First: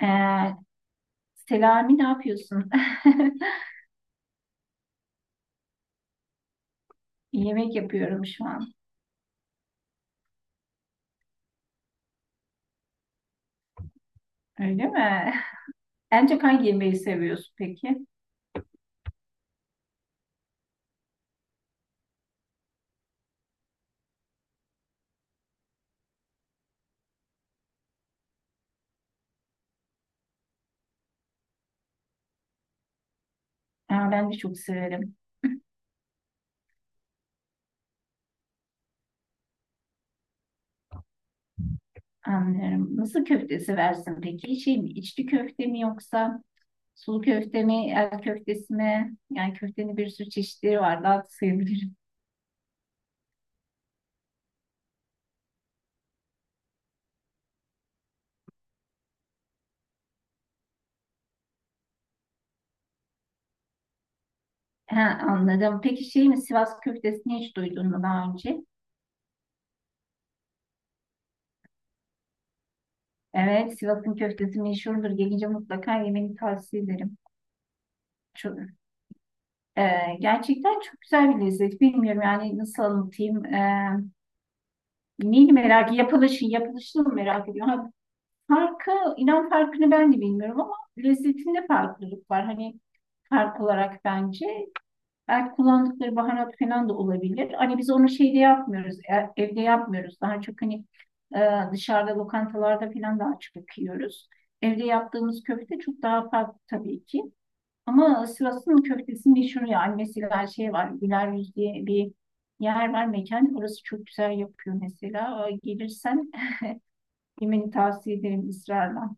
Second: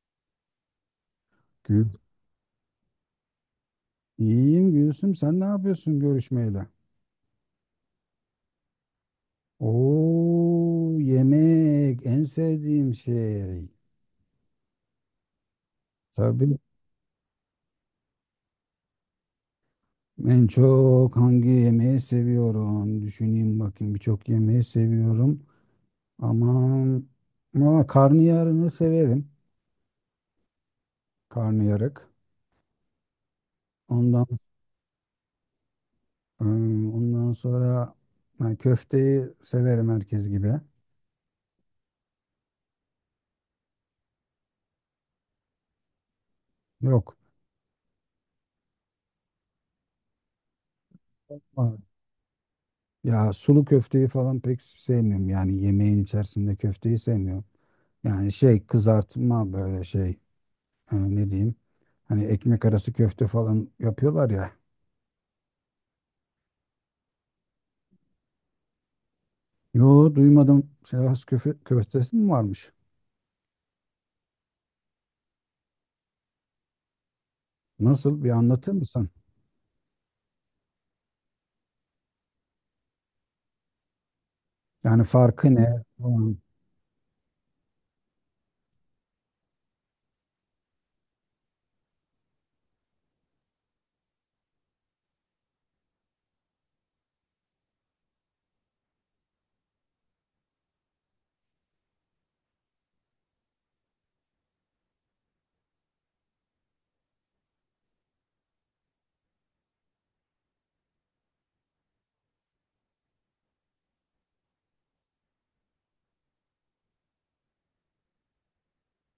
Ee, Gül. Selami ne yapıyorsun? İyiyim Gülsüm. Sen ne yapıyorsun görüşmeyle? Yemek yapıyorum şu an. Oo, yemek en sevdiğim şey. Öyle mi? En çok Tabii hangi yemeği seviyorsun peki? en çok hangi yemeği seviyorum? Düşüneyim bakayım, birçok yemeği seviyorum. Aman, ama karnıyarını severim. Karnıyarık. Aa, Ondan ben de çok severim. ondan sonra, ha, köfteyi severim herkes gibi. Anlarım. Nasıl köfte seversin peki? Şey mi, içli köfte mi yoksa Yok. sulu köfte mi, el köftesi mi? Yani köftenin bir sürü çeşitleri var. Daha da Aa, sayabilirim. ya sulu köfteyi falan pek sevmiyorum. Yani yemeğin içerisinde köfteyi sevmiyorum. Yani şey, kızartma, böyle şey, ne diyeyim, hani ekmek arası köfte falan yapıyorlar ya. Ha, anladım. Peki şey mi, Sivas köftesini hiç duydun mu daha önce? Yo, duymadım. Sivas köftesi mi varmış? Evet, Sivas'ın köftesi meşhurdur. Gelince mutlaka yemeni tavsiye ederim. Nasıl, bir Çok, anlatır mısın? Ee, Gerçekten çok güzel bir lezzet. Bilmiyorum yani nasıl anlatayım. Yani Neyini farkı ne? merak, Falan. yapılışı, yapılışını mı merak ediyorum. Ha, Farkı, inan farkını ben de bilmiyorum ama lezzetinde farklılık var. Hani fark olarak bence. Belki kullandıkları baharat falan da olabilir. Hani biz onu şeyde yapmıyoruz, evde yapmıyoruz. Daha çok hani dışarıda lokantalarda falan daha çok yiyoruz. Evde yaptığımız köfte çok daha farklı tabii ki. Ama Sivas'ın köftesi meşhur ya. Mesela şey var. Güler Yüz diye bir yer var mekan. Orası çok güzel yapıyor mesela. Gelirsen yemeni tavsiye ederim ısrarla.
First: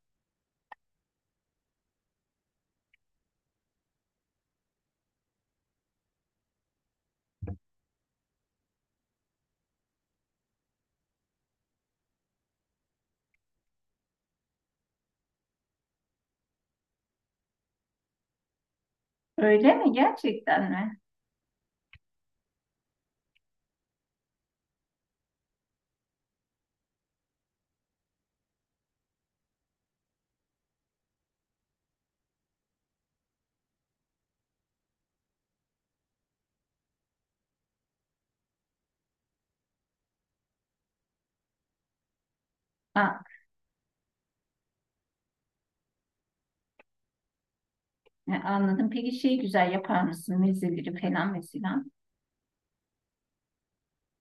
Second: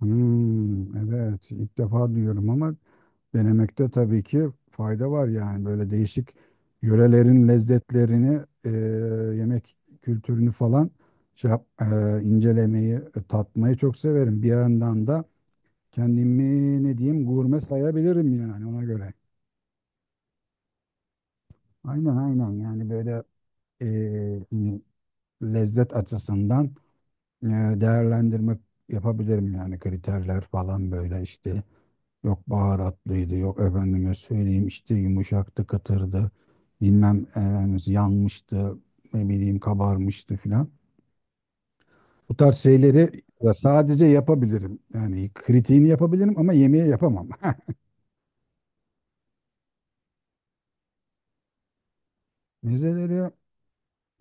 Hmm, evet, ilk defa duyuyorum ama denemekte tabii ki fayda var. Yani böyle değişik yörelerin lezzetlerini, yemek kültürünü falan, şey incelemeyi, tatmayı çok severim. Bir yandan da kendimi, ne diyeyim, gurme sayabilirim yani, ona göre. Öyle mi? Gerçekten mi? Aynen, aynen. Yani böyle hani lezzet açısından, değerlendirme yapabilirim yani. Kriterler falan böyle işte, yok baharatlıydı, yok efendime söyleyeyim işte yumuşaktı, kıtırdı, bilmem efendim yanmıştı, ne bileyim kabarmıştı filan. Bu tarz şeyleri Aa, ya sadece yapabilirim yani, kritiğini yapabilirim ama yemeği yapamam. Anladım. Peki şey güzel yapar mısın? Mezeleri falan mesela. Mezeleri.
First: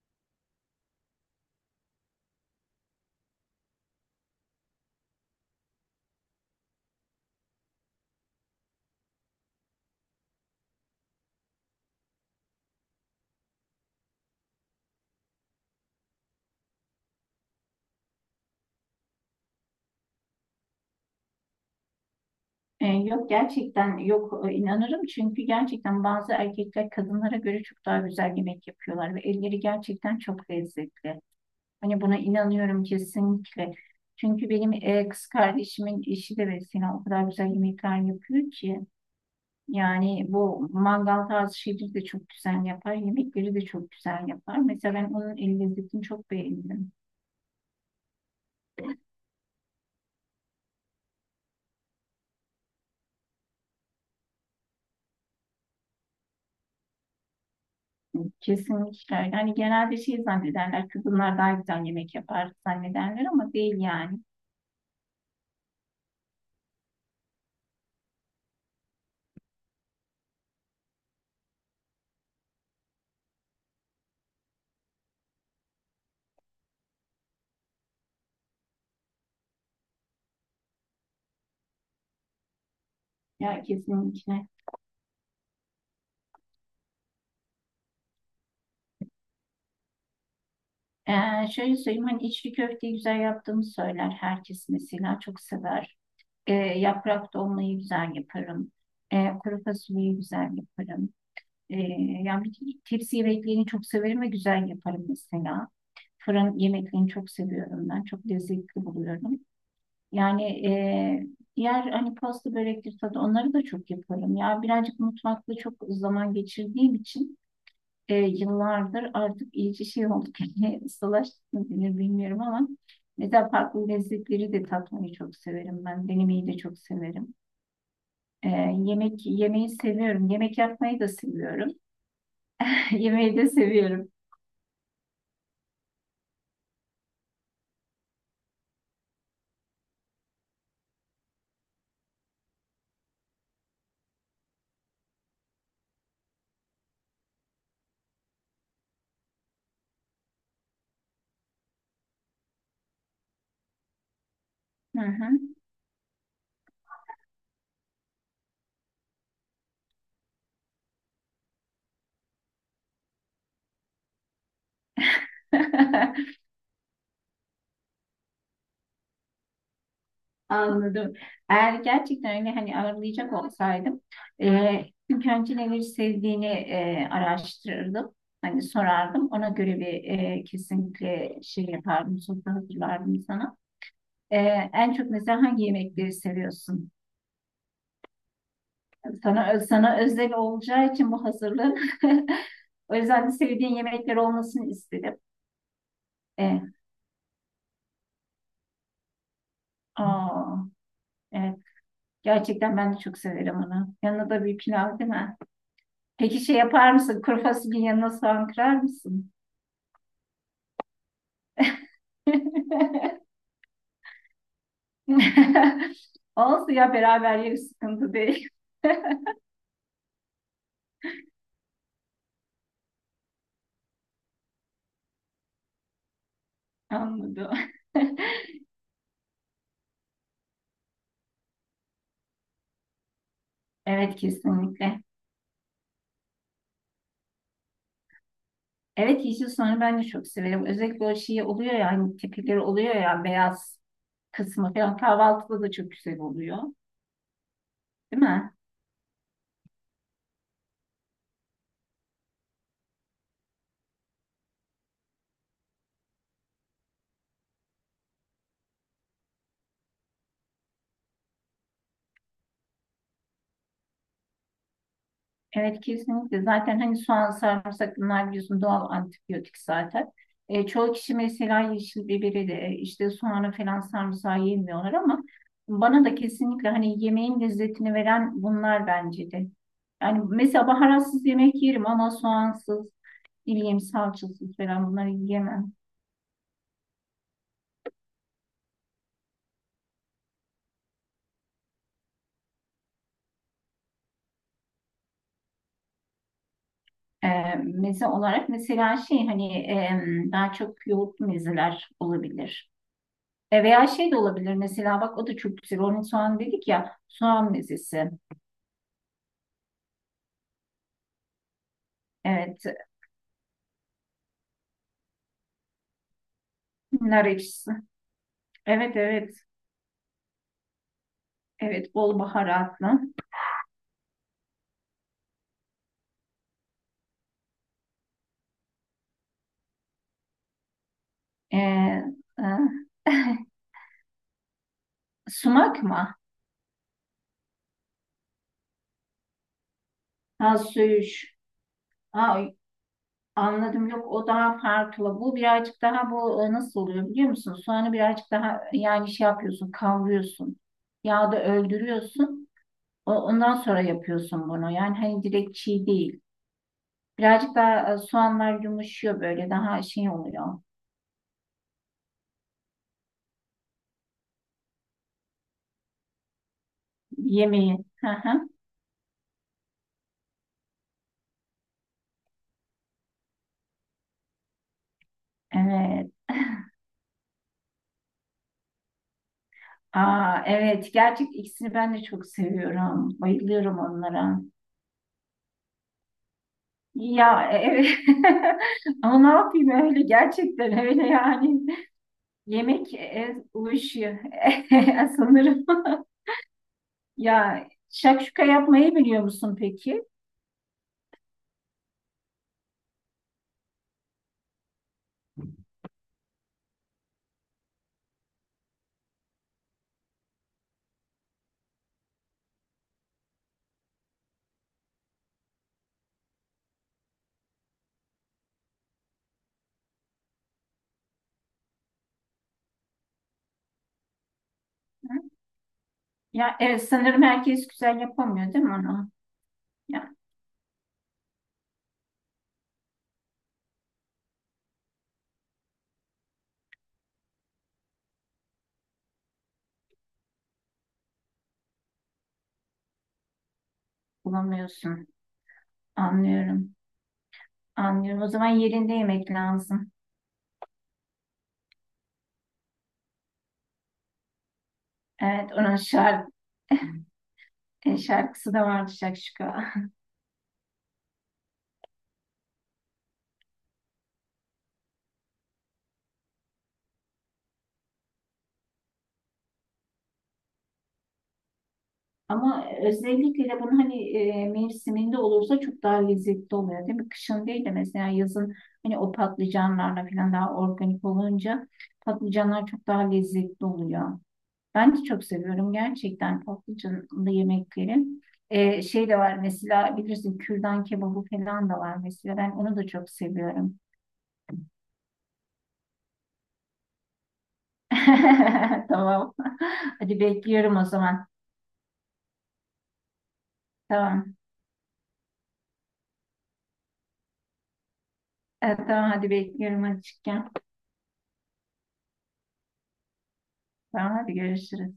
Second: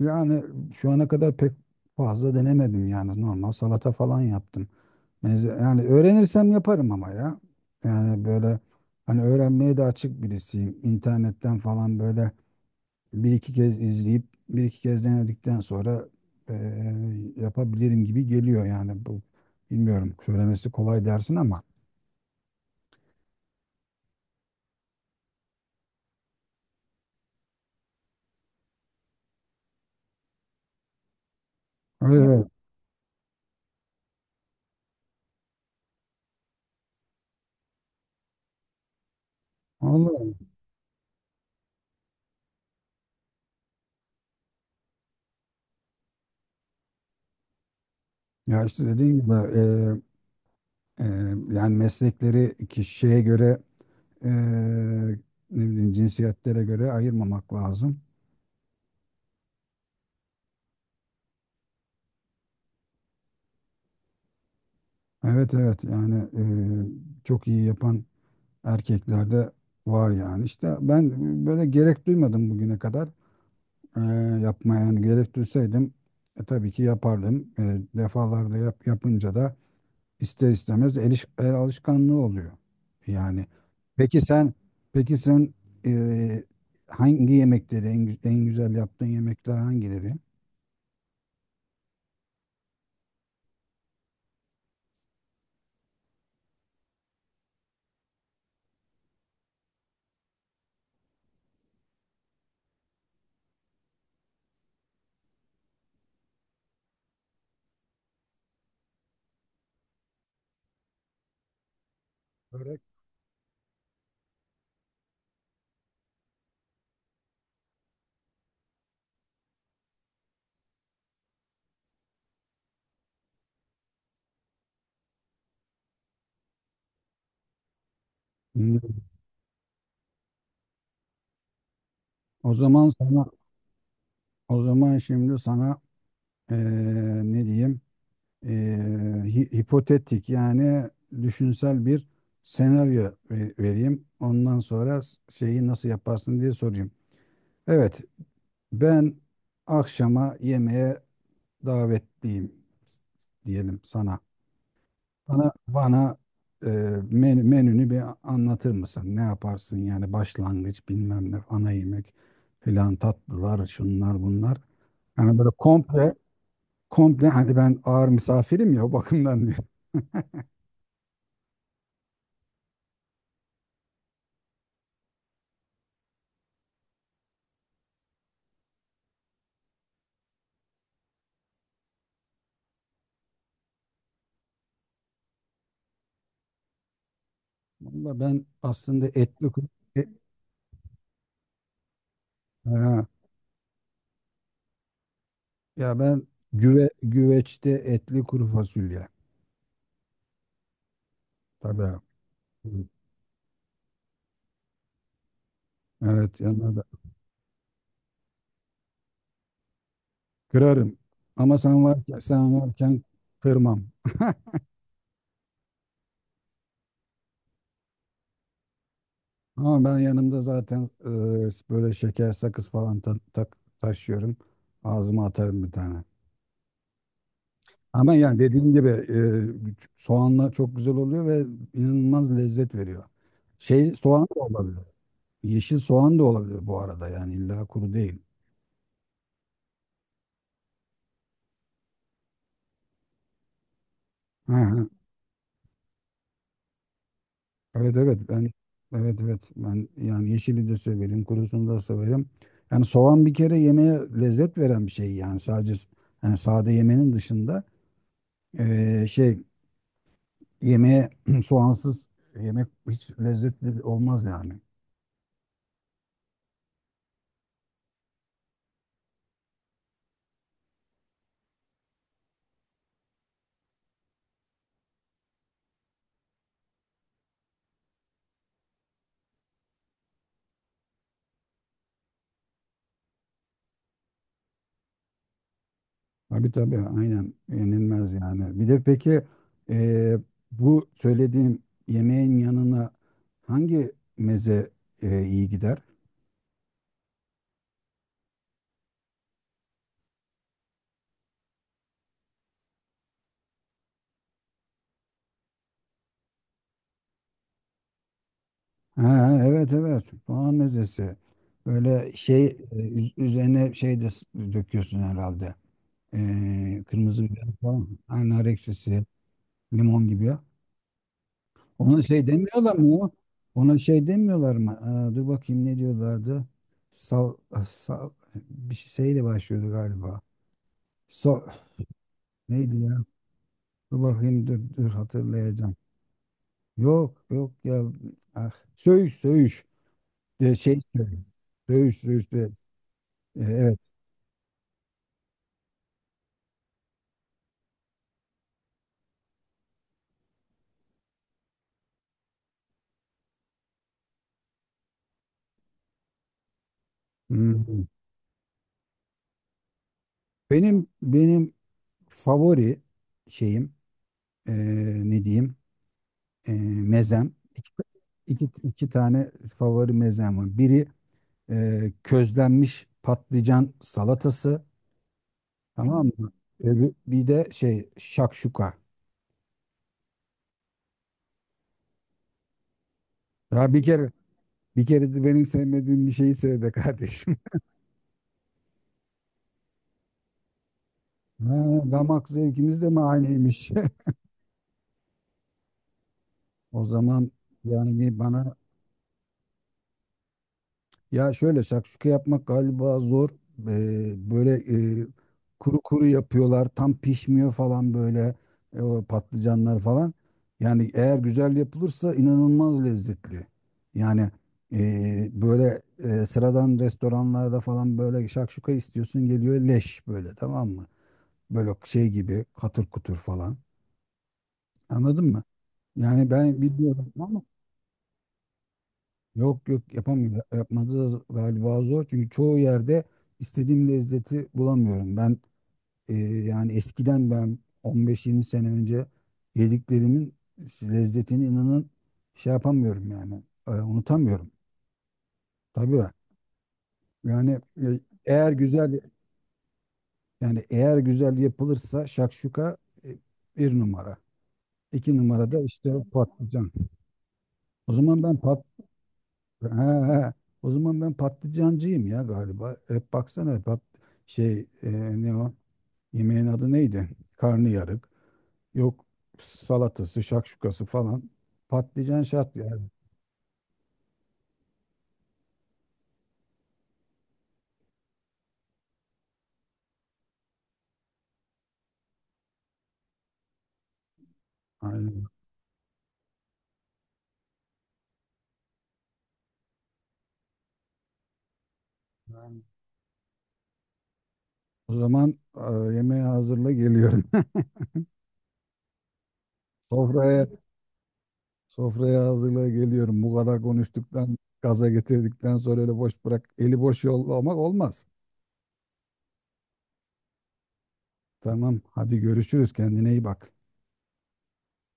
Yani şu ana kadar pek fazla denemedim, yani normal salata falan yaptım. Yani öğrenirsem yaparım ama ya. Yani böyle, hani öğrenmeye de açık birisiyim. İnternetten falan böyle bir iki kez izleyip bir iki kez denedikten sonra, yapabilirim gibi geliyor yani. Bu, bilmiyorum, söylemesi kolay dersin ama. Yok gerçekten yok inanırım. Çünkü gerçekten bazı erkekler kadınlara göre çok daha güzel yemek yapıyorlar ve elleri gerçekten çok lezzetli. Hani buna Evet. inanıyorum kesinlikle. Çünkü benim kız kardeşimin eşi de mesela o kadar güzel yemekler yapıyor ki. Yani Vallahi. bu mangal tarzı şeyleri de çok güzel yapar. Yemekleri de çok güzel yapar. Mesela ben onun el lezzetini çok beğendim. Ya işte dediğim gibi, Ee, yani meslekleri kişiye göre, eee, ne bileyim, cinsiyetlere göre ayırmamak lazım. Kesinlikle. Öyle. Hani genelde şey zannederler. Kadınlar daha güzel yemek yapar zannederler ama değil yani. Evet, evet. Yani çok iyi yapan erkeklerde var yani. İşte ben böyle gerek duymadım bugüne kadar eee yapmaya. Yani gerek duysaydım, tabii ki yapardım. Defalarda yapınca da ister istemez el alışkanlığı oluyor. Yani Ya peki kesinlikle. sen peki sen e, hangi yemekleri en güzel yaptığın yemekler hangileri? Şöyle söyleyeyim hani içli köfteyi güzel yaptığımı söyler herkes mesela çok sever. Yaprak dolmayı güzel yaparım. Kuru fasulyeyi güzel yaparım. E, Yani bütün tepsi yemeklerini çok severim ve güzel yaparım mesela. Fırın yemeklerini çok seviyorum ben. Çok lezzetli buluyorum. Yani e, diğer hani pasta Börek. börektir tadı onları da çok yaparım. Ya birazcık mutfakta çok zaman geçirdiğim için yıllardır artık iyice şey olduk. Yani ustalaştık mı denir bilmiyorum ama mesela farklı lezzetleri de tatmayı çok severim ben. Denemeyi de çok severim. Ee, Hmm. Yemek yemeği seviyorum. Yemek yapmayı da seviyorum. O zaman sana Yemeği de seviyorum. o zaman şimdi sana e, ne diyeyim, E, hipotetik yani düşünsel bir senaryo vereyim. Ondan sonra şeyi nasıl yaparsın diye sorayım. Evet, ben akşama yemeğe davetliyim diyelim sana. Hı hı. Bana, e, menünü bir anlatır mısın? Ne yaparsın yani, başlangıç, bilmem ne, ana yemek filan, tatlılar, şunlar bunlar. Yani böyle komple komple, hani ben ağır misafirim ya, o bakımdan diyor. Anladım. Eğer gerçekten öyle hani ağırlayacak olsaydım ilk önce neleri sevdiğini araştırırdım. Hani sorardım. Ona göre bir kesinlikle şey yapardım. Sofra hazırlardım sana. E, En çok mesela hangi yemekleri seviyorsun? Valla, ben aslında etli Sana, kuru sana e- özel olacağı için bu hazırlık. O ha, yüzden de sevdiğin yemekler olmasını istedim. ya ben E, güveçte etli kuru fasulye. Aa, evet. Tabii. Gerçekten ben de çok severim onu. Yanına da bir pilav değil mi? Evet, Peki şey yanına da yapar mısın? Kuru fasulyenin yanına soğan kırar mısın? kırarım. Ama sen varken kırmam. Olsun ya beraber yeriz sıkıntı değil. Ama ben yanımda zaten, böyle şeker, sakız falan taşıyorum. Ağzıma atarım bir tane. Anladım. Ama yani dediğin gibi, soğanla çok güzel oluyor ve inanılmaz lezzet veriyor. Şey, Evet soğan da olabilir. kesinlikle. Yeşil soğan da olabilir bu arada, yani illa kuru değil. Evet yeşil soğanı ben de çok severim. Özellikle o şey oluyor ya hani tepeleri oluyor ya beyaz Hı kısmı hı. falan kahvaltıda da çok güzel oluyor. Evet, evet Değil ben mi? evet evet ben yani yeşili de severim, kurusunu da severim. Yani soğan bir kere yemeğe lezzet veren bir şey yani, sadece yani sade yemenin dışında, e, şey yemeğe soğansız yemek hiç lezzetli olmaz yani. Evet kesinlikle. Zaten hani soğan, sarımsak bunlar biliyorsun doğal antibiyotik zaten. Çoğu kişi mesela yeşil biberi de işte soğanı falan sarımsağı yemiyorlar ama bana da kesinlikle hani yemeğin lezzetini veren bunlar bence de. Yani mesela baharatsız yemek yerim ama soğansız, ne bileyim salçasız falan bunları yiyemem. Tabii, tabii, aynen, yenilmez yani. Bir de peki, e, bu söylediğim yemeğin yanına hangi meze, iyi gider? E, Meze olarak mesela şey hani daha çok yoğurt mezeler olabilir. Veya şey de olabilir mesela bak o da çok güzel. Onun soğan dedik ya soğan mezesi. Ha, evet, evet, soğan mezesi. Böyle şey, Evet. Üzerine şey de döküyorsun herhalde. Kırmızı Nar biber ekşisi. falan. Ha, nar Evet ekşisi, evet. limon gibi. Evet Ona bol şey demiyorlar mı baharatlı. ya? Ona şey demiyorlar mı? Aa, dur bakayım, ne diyorlardı? Sal, sal bir şeyle başlıyordu galiba. So, E, e, neydi ya? Dur bakayım, dur dur, hatırlayacağım. sumak mı? Yok, yok ya. Ah, söğüş, söğüş. De, Ha şey söğüş. söğüş. Söğüş, söğüş. Ha anladım Evet. yok o daha farklı. Bu birazcık daha bu nasıl oluyor biliyor musun? Soğanı birazcık daha yani şey yapıyorsun kavuruyorsun. Yağda öldürüyorsun. Ondan sonra yapıyorsun bunu. Yani hani direkt çiğ değil. Birazcık Hmm. daha soğanlar yumuşuyor böyle daha şey oluyor. Benim favori şeyim, e, ne diyeyim, E, mezem. İki, Yemeği. Hı iki, hı. iki tane favori mezem var. Biri, közlenmiş patlıcan salatası, tamam Evet. mı? Bir de şey, şakşuka. Aa, evet. Gerçek ikisini ben de çok seviyorum. Ya Bayılıyorum bir kere, onlara. bir kere de benim sevmediğim bir şeyi sev be kardeşim. Ya evet. Ama ne yapayım öyle gerçekten öyle Ha, yani. damak zevkimiz de Yemek mi aynıymış? uyuşuyor sanırım. O zaman Ya yani şakşuka bana, yapmayı biliyor musun peki? ya şöyle, şakşuka yapmak galiba zor. Böyle, e, kuru kuru yapıyorlar, tam pişmiyor falan, böyle, o patlıcanlar falan. Yani eğer güzel yapılırsa inanılmaz lezzetli. Yani, böyle, sıradan restoranlarda falan, böyle şakşuka istiyorsun, geliyor leş, böyle, tamam mı? Böyle şey gibi, katır kutur falan. Hı? Anladın mı? Yani Ya ben evet bilmiyorum sanırım ama, herkes güzel yapamıyor değil mi onu? yok, yok, Ya yapamıyor. Yapmadı da galiba zor. Çünkü çoğu yerde istediğim lezzeti bulamıyorum. Ben, yani eskiden 15-20 sene önce yediklerimin lezzetini, inanın, şey yapamıyorum yani. Unutamıyorum. bulamıyorsun. Tabii. Anlıyorum. Yani e, Anlıyorum. O zaman eğer yerinde güzel yemek lazım. yani eğer güzel yapılırsa şakşuka, e, bir numara. İki Evet, numarada onun işte şarkı, patlıcan. O zaman ben şarkısı da vardı Şakşuka. ha, he. O zaman ben patlıcancıyım ya galiba. Hep baksana, şey, ne o? Yemeğin adı neydi? Karnıyarık. Yok, salatası, şakşukası falan. Patlıcan şart Ama yani. özellikle de bunun hani mevsiminde olursa çok daha lezzetli oluyor değil mi? Kışın değil de mesela yazın hani o patlıcanlarla falan daha organik olunca patlıcanlar çok daha lezzetli oluyor. Ben de çok Aynen. seviyorum gerçekten patlıcanlı yemekleri. Şey de var mesela bilirsin kürdan kebabı falan da var mesela ben onu da çok seviyorum. O zaman, yemeği hazırla, geliyorum. Tamam. Hadi Sofraya bekliyorum o zaman. sofraya hazırla, geliyorum. Bu kadar Tamam. konuştuktan, gaza getirdikten sonra öyle boş bırak, eli boş yollamak olmaz. Evet, tamam hadi bekliyorum açıkken. Tamam, hadi görüşürüz. Kendine iyi bak. Tamam hadi görüşürüz.